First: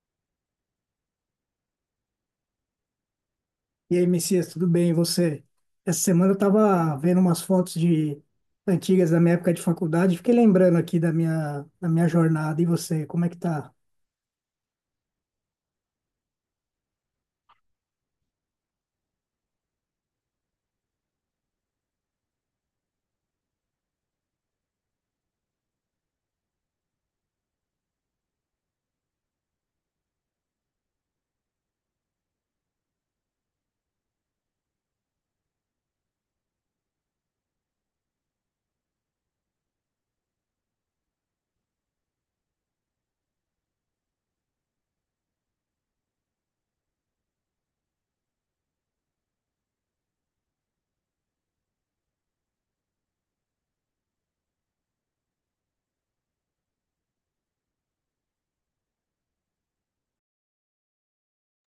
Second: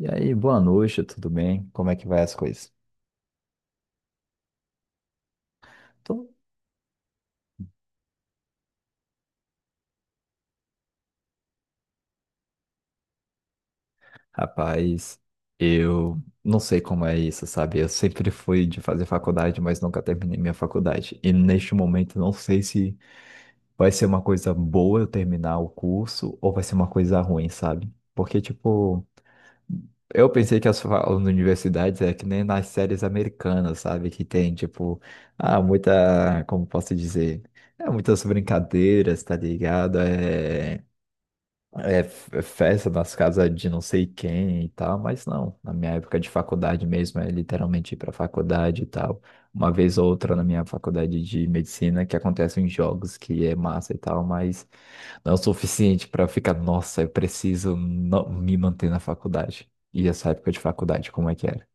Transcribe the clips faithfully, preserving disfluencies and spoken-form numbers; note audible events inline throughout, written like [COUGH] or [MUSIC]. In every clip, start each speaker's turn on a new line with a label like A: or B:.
A: E aí, boa noite, tudo bem? Como é que vai as coisas?
B: E aí, Messias, tudo bem? E você? Essa
A: Tô-
B: semana eu tava vendo umas fotos de antigas da minha época de faculdade, fiquei lembrando aqui da minha, da minha jornada. E você, como é que tá?
A: Rapaz, eu não sei como é isso, sabe? Eu sempre fui de fazer faculdade, mas nunca terminei minha faculdade. E neste momento, não sei se vai ser uma coisa boa eu terminar o curso ou vai ser uma coisa ruim, sabe? Porque, tipo, eu pensei que as fa- as universidades é que nem nas séries americanas, sabe? Que tem, tipo, ah, muita, como posso dizer? É, muitas brincadeiras, tá ligado? É. é, f- festa nas casas de não sei quem e tal, mas não. Na minha época de faculdade mesmo, é literalmente ir pra faculdade e tal. Uma vez ou outra na minha faculdade de medicina que acontecem jogos que é massa e tal, mas não é o suficiente pra ficar, nossa, eu preciso no- me manter na faculdade. E essa época de faculdade, como é que era?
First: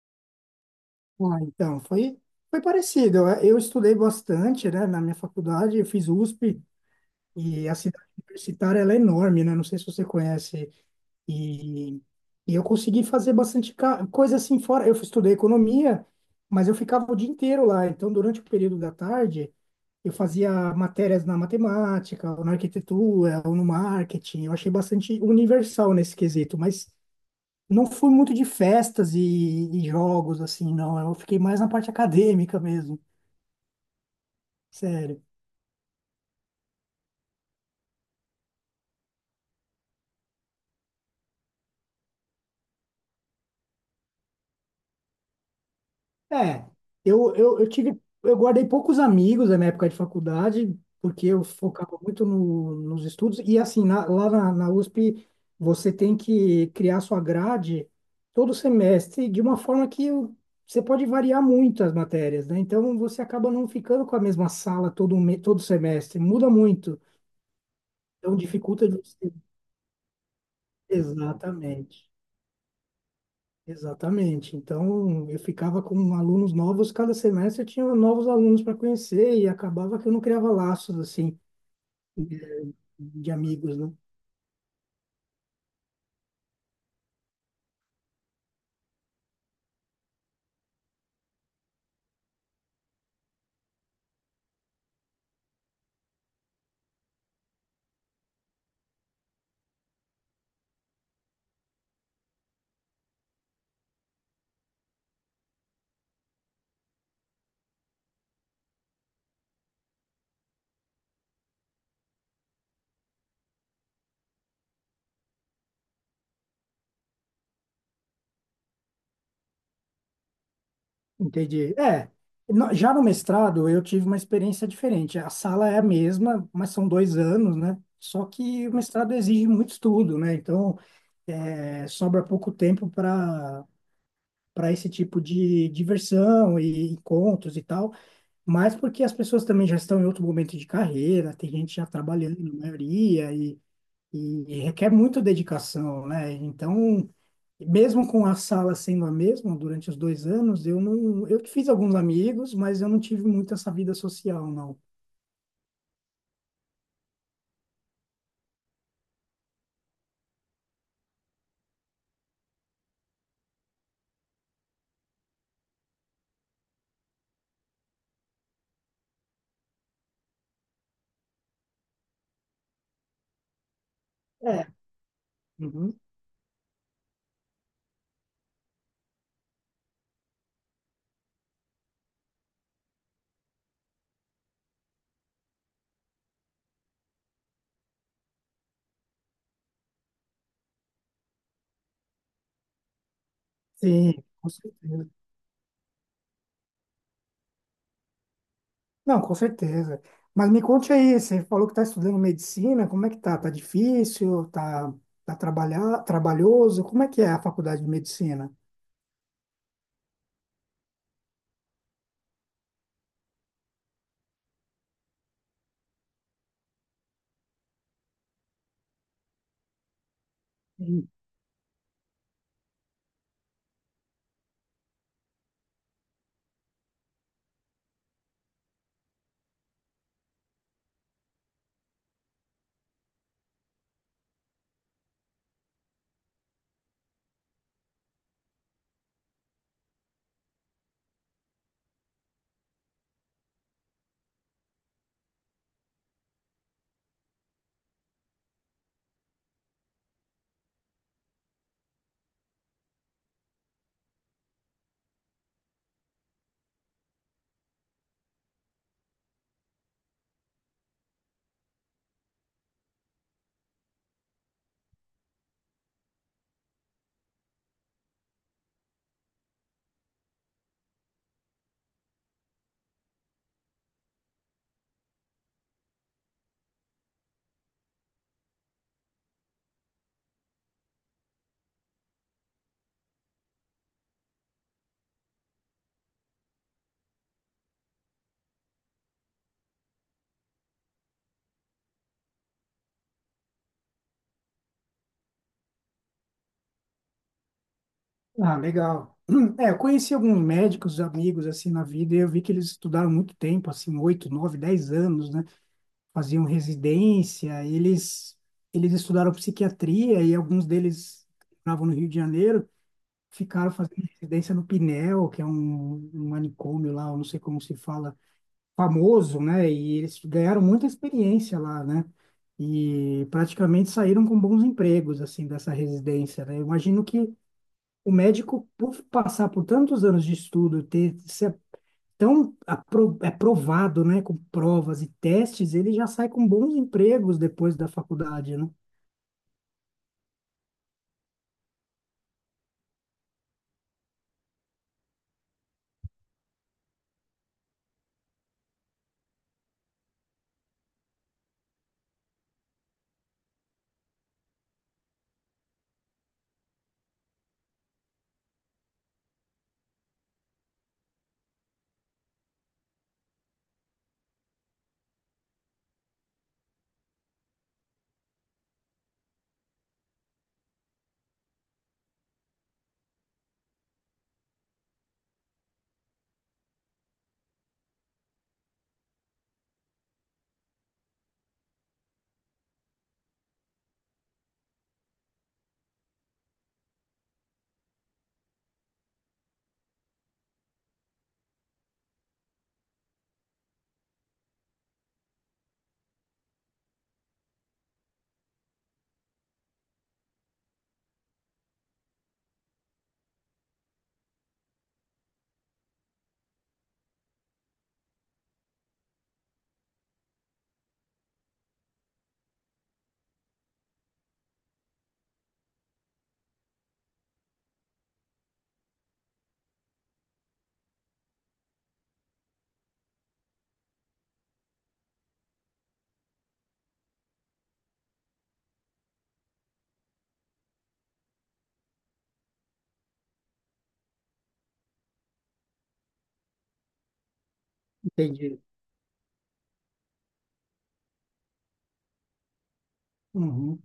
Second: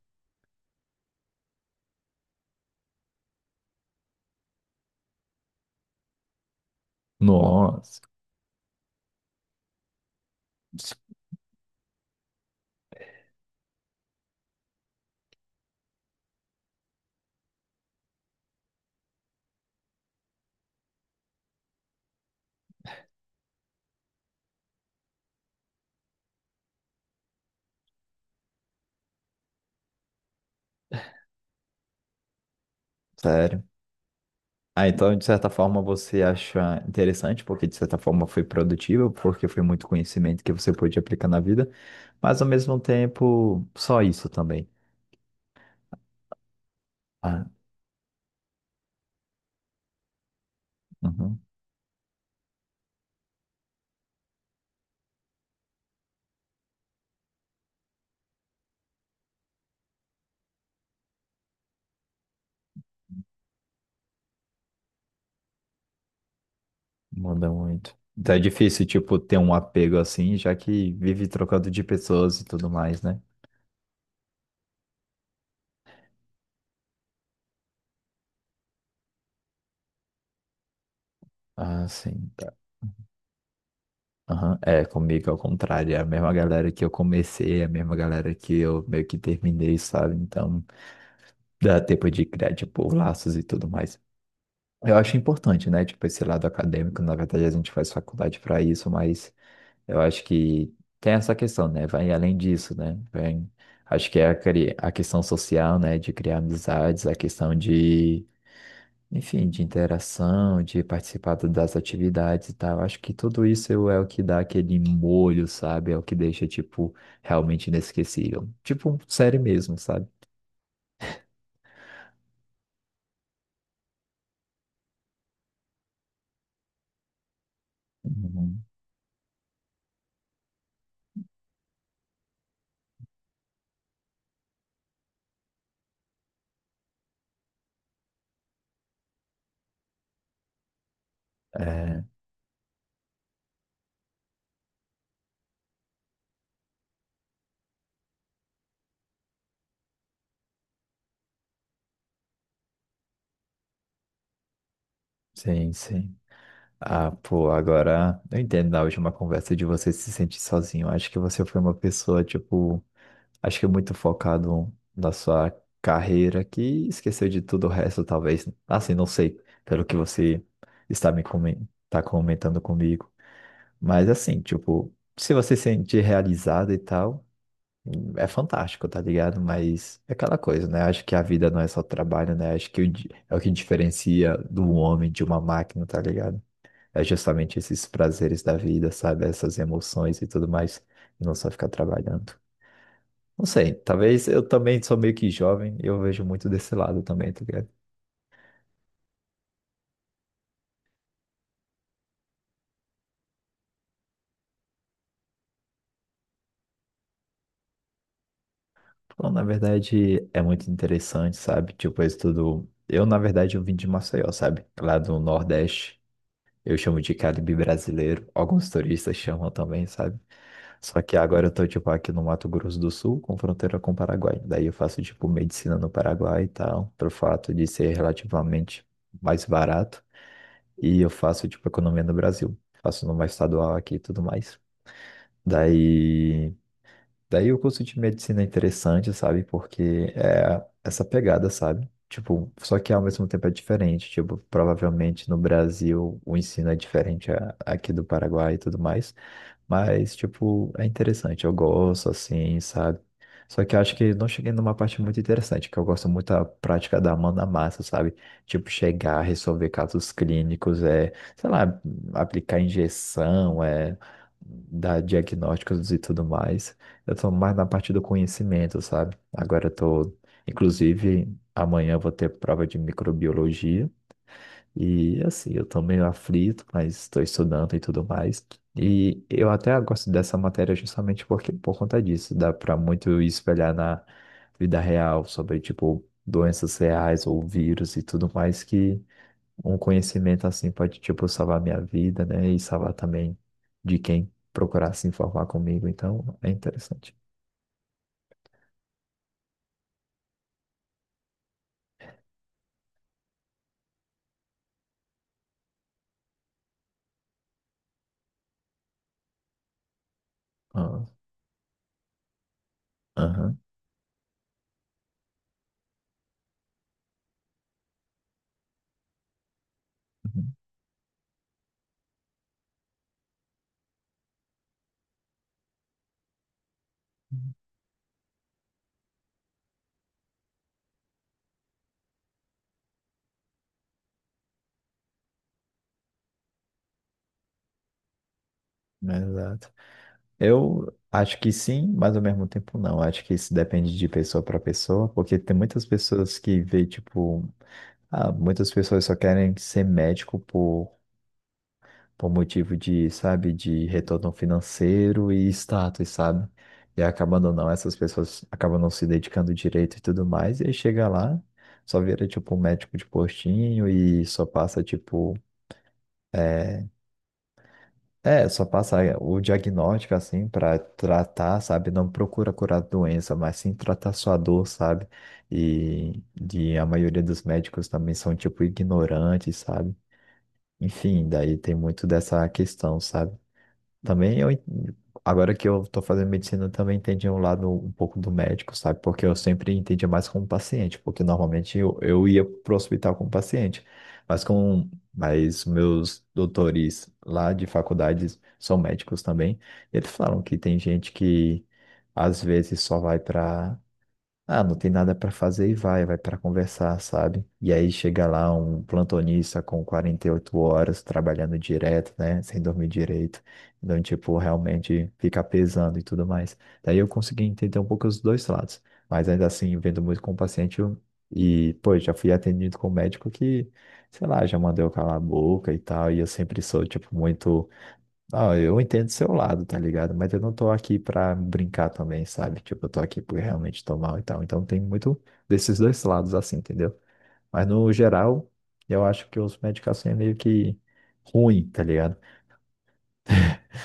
B: Ah, então, foi, foi parecido. Eu, eu estudei bastante, né, na minha faculdade, eu fiz U S P e a
A: Nossa,
B: cidade universitária ela é enorme, né? Não sei se você conhece. E, e eu consegui fazer bastante ca- coisa assim fora. Eu estudei economia, mas eu ficava o dia inteiro lá. Então, durante o período da tarde. Eu fazia matérias na matemática, ou na arquitetura, ou no marketing. Eu achei bastante universal nesse quesito, mas não fui muito de festas e, e jogos, assim, não. Eu fiquei mais na parte acadêmica mesmo,
A: sério. Ah, então,
B: sério.
A: de certa forma, você acha interessante, porque de certa forma foi produtivo, porque foi muito conhecimento que você pôde aplicar na vida, mas ao mesmo tempo, só isso também.
B: É, eu,
A: Ah,
B: eu, eu tive, eu guardei poucos amigos na minha época de faculdade, porque
A: uhum,
B: eu focava muito no, nos estudos, e assim, na- lá na, na U S P, você tem que criar sua grade todo semestre, de uma forma que o- você pode variar muito as matérias, né? Então, você acaba não ficando com a mesma sala todo, me- todo semestre, muda muito,
A: muda muito. Então
B: então
A: é difícil,
B: dificulta de
A: tipo,
B: você.
A: ter um apego assim, já que vive trocando de
B: Exatamente.
A: pessoas e tudo mais, né?
B: Exatamente. Então, eu ficava com alunos novos, cada semestre eu tinha novos alunos para conhecer e acabava que eu não criava laços assim
A: Ah, sim,
B: de
A: tá.
B: de amigos, né?
A: Aham, é, comigo é o contrário, é a mesma galera que eu comecei, é a mesma galera que eu meio que terminei, sabe? Então, dá tempo de criar, tipo, laços e tudo mais. Eu acho importante, né? Tipo, esse lado acadêmico, na verdade a gente faz faculdade para isso, mas eu acho que tem essa questão, né? Vai além disso, né? Vem, acho que é a, cri- a questão social, né? De criar amizades, a questão de, enfim, de interação, de participar do- das atividades e tal. Acho que tudo isso é o que dá aquele molho, sabe? É o que deixa, tipo, realmente inesquecível. Tipo, série mesmo, sabe?
B: Entendi. É, no- já no mestrado eu tive uma experiência diferente. A sala é a mesma, mas são dois anos, né? Só
A: Uhum.
B: que o mestrado exige muito estudo, né? Então, é, sobra pouco tempo para para esse tipo de diversão e encontros e tal. Mas porque as pessoas também já estão em outro momento de carreira, tem gente já
A: É,
B: trabalhando, a maioria, e, e requer muita dedicação, né? Então, mesmo com a sala sendo a mesma durante os dois anos, eu não, eu fiz alguns amigos, mas eu não tive muito essa vida social, não.
A: sim, sim. Ah, pô, agora eu entendo na última conversa de você se sentir sozinho. Acho que você foi uma pessoa, tipo, acho que muito focado na sua carreira que esqueceu de tudo o resto, talvez. Assim, não sei, pelo que você está me comen- tá comentando comigo. Mas assim,
B: É.
A: tipo, se você se
B: Uhum.
A: sentir realizado e tal, é fantástico, tá ligado? Mas é aquela coisa, né? Acho que a vida não é só trabalho, né? Acho que o di- é o que diferencia do homem de uma máquina, tá ligado? É justamente esses prazeres da vida, sabe? Essas emoções e tudo mais, e não só ficar trabalhando. Não sei,
B: Sim,
A: talvez eu
B: com
A: também sou
B: certeza.
A: meio que jovem, eu vejo muito desse lado também, tá ligado?
B: Não, com certeza. Mas me conte aí, você falou que está estudando medicina, como é que tá? Tá difícil? Tá, tá trabalhar, trabalhoso? Como é que é a faculdade de medicina?
A: Bom, na verdade, é muito interessante, sabe? Tipo, eu estudo. Eu, na verdade, eu vim de Maceió, sabe? Lá do Nordeste. Eu chamo de Caribe brasileiro. Alguns turistas chamam também, sabe? Só que agora eu tô, tipo, aqui no Mato Grosso do Sul, com fronteira com o Paraguai. Daí eu faço, tipo, medicina no Paraguai e tal, pelo fato de ser relativamente mais barato. E eu faço, tipo, economia no Brasil. Faço numa estadual aqui e tudo mais. Daí. Daí o curso de medicina é interessante, sabe? Porque é essa pegada, sabe? Tipo, só que ao mesmo tempo é diferente. Tipo, provavelmente no Brasil o ensino é diferente a- aqui do Paraguai e tudo mais. Mas, tipo, é interessante, eu gosto, assim, sabe? Só que eu acho que não cheguei numa parte muito interessante, que eu gosto muito da prática da mão na massa, sabe? Tipo, chegar, resolver casos clínicos, é, sei lá, aplicar injeção, é, dar diagnósticos e tudo mais. Eu tô mais na parte do conhecimento, sabe? Agora eu tô, inclusive, amanhã eu vou ter prova de microbiologia. E assim, eu tô meio aflito, mas estou estudando e tudo mais. E eu até gosto dessa matéria justamente porque, por conta disso, dá para muito espelhar na vida real sobre, tipo, doenças reais ou vírus e tudo mais que um conhecimento assim pode, tipo, salvar minha vida, né? E salvar também de quem procurar se informar comigo. Então, é interessante.
B: Ah, legal. [CLEARS THROAT] É, eu conheci alguns médicos, amigos, assim, na vida, e eu vi que eles estudaram muito tempo, assim, oito, nove, dez anos, né? Faziam residência, eles, eles estudaram psiquiatria e alguns
A: Ah,
B: deles estavam no Rio de Janeiro,
A: aham.
B: ficaram fazendo residência no Pinel, que é um, um manicômio lá, eu não sei como se fala, famoso, né? E eles
A: Uhum.
B: ganharam muita experiência lá, né? E praticamente saíram com bons empregos, assim, dessa residência, né? Eu imagino que o médico, por passar por tantos anos de estudo, ter ser tão apro- aprovado, né, com provas e testes, ele já sai com bons empregos depois da faculdade, né?
A: Exato. Eu acho que sim, mas ao mesmo tempo não. Acho que isso depende de pessoa para pessoa, porque tem muitas pessoas que vê, tipo, ah, muitas pessoas só querem ser médico por, por motivo de, sabe, de retorno financeiro e status, sabe? E acabando não, essas pessoas acabam não se dedicando direito e tudo mais, e aí chega lá, só vira, tipo, um médico de postinho e só passa, tipo. É, só passa o diagnóstico assim pra tratar, sabe? Não procura curar a doença, mas sim tratar sua dor, sabe? E, e a maioria dos médicos também são tipo ignorantes, sabe? Enfim, daí tem muito dessa questão, sabe? Também eu, en- agora que eu tô fazendo medicina, eu também entendi um lado um pouco do médico, sabe? Porque eu sempre entendia mais como paciente, porque normalmente eu, eu ia pro hospital como paciente, mas com, mas meus doutores lá de faculdades são médicos também, eles falaram que tem gente que às vezes só vai para ah, não tem nada para fazer e vai, vai para conversar, sabe? E aí chega lá um plantonista com quarenta e oito horas trabalhando direto, né? Sem dormir direito. Então, tipo, realmente fica pesando e tudo mais. Daí eu consegui entender um pouco os dois lados. Mas ainda assim, vendo muito com o paciente eu- e, pô, já fui atendido com um médico que, sei lá, já mandou eu calar a boca e tal. E eu sempre sou, tipo, muito. Não, eu entendo seu lado, tá ligado? Mas eu não tô aqui pra brincar também, sabe? Tipo, eu tô aqui porque realmente tô mal e tal. Então tem muito desses dois lados, assim, entendeu? Mas no geral,
B: Entendi.
A: eu acho que os médicos assim é meio que ruim, tá ligado?
B: Uhum.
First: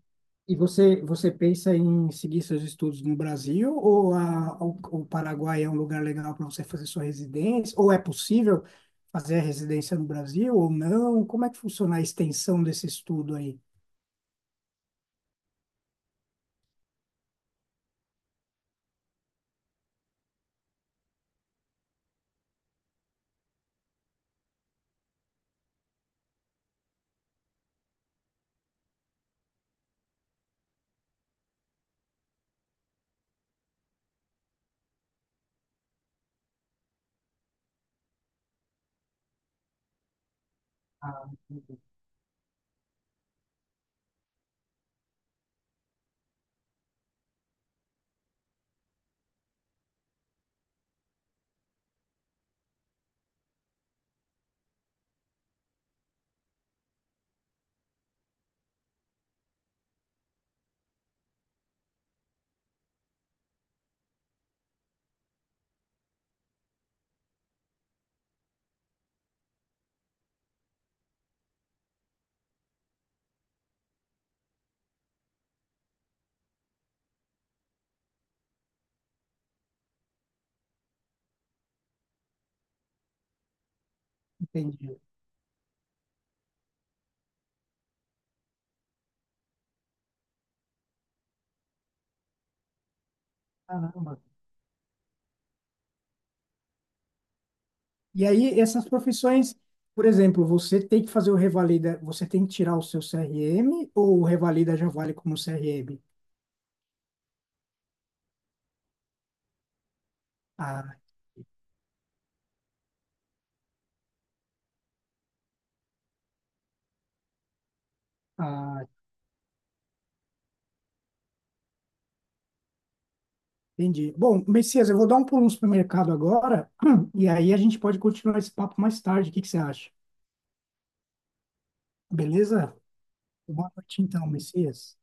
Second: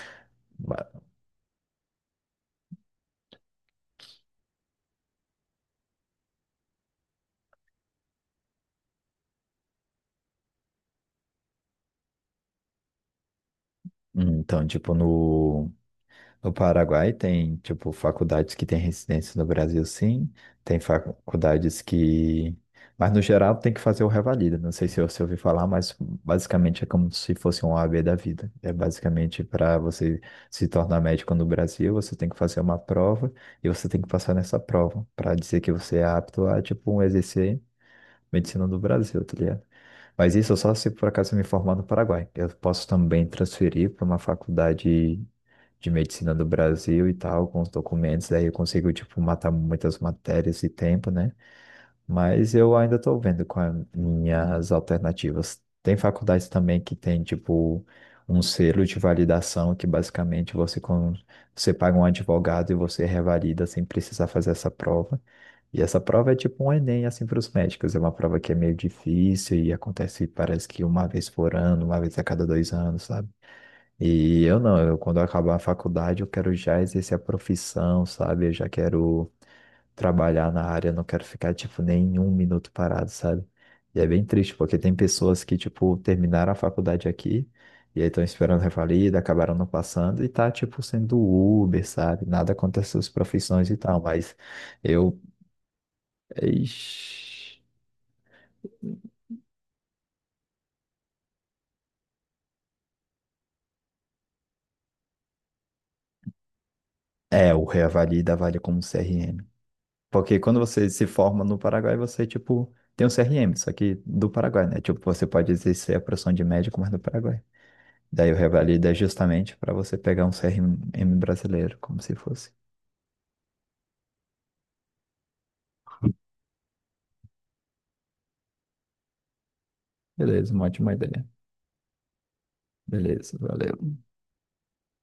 B: E
A: Ba-
B: você, você pensa em seguir seus estudos no Brasil ou a, o, o Paraguai é um lugar legal para você fazer sua residência? Ou é possível fazer a residência no Brasil ou não? Como é que funciona a extensão desse estudo aí?
A: Hum, Então, tipo, no. No Paraguai tem, tipo, faculdades que têm residência no Brasil, sim. Tem faculdades que. Mas, no geral, tem que fazer o revalida. Não sei se você ouviu falar, mas basicamente é como se fosse um O A B da vida. É basicamente para você se tornar médico no Brasil, você tem que fazer uma prova e você tem que passar nessa prova para dizer que você é apto a, tipo, um exercer medicina no Brasil, tá ligado? Mas isso só se por
B: Ah,
A: acaso eu me formar no Paraguai. Eu posso também transferir para uma faculdade de medicina do Brasil e tal, com os documentos, daí eu consigo, tipo, matar muitas matérias e tempo, né? Mas eu ainda tô vendo com as minhas alternativas. Tem faculdades também que tem, tipo, um selo de validação que basicamente você, com... você paga um advogado e você revalida sem precisar fazer essa prova. E essa prova é tipo um Enem, assim, para os médicos. É uma prova que é meio difícil e acontece, parece que uma vez por ano, uma vez a cada dois anos, sabe? E eu não, eu quando eu acabar a faculdade, eu quero já exercer a profissão, sabe? Eu já quero trabalhar na área, eu não quero ficar, tipo, nem um minuto parado, sabe? E é bem triste, porque tem
B: entendi.
A: pessoas que, tipo, terminaram a faculdade aqui, e aí estão esperando revalida, acabaram não passando, e tá, tipo, sendo Uber, sabe? Nada contra essas profissões e tal,
B: Caramba.
A: mas eu. Ixi.
B: E aí, essas profissões, por exemplo, você tem que fazer o revalida, você tem que tirar o seu C R M ou o revalida já vale como C R M?
A: É, o revalida vale como C R M. Porque quando você
B: Ah,
A: se forma no Paraguai, você, tipo, tem um C R M, só que do Paraguai, né? Tipo, você pode exercer a profissão de médico, mas do Paraguai. Daí o
B: ah,
A: Revalida é justamente para você pegar um C R M brasileiro, como se fosse.
B: entendi. Bom, Messias, eu vou dar um pulo no supermercado agora [CLEARS THROAT] e aí a gente pode continuar esse papo mais tarde. O que que você acha?
A: Beleza, uma ótima ideia.
B: Beleza?
A: Beleza,
B: Boa
A: valeu.
B: noite então, Messias.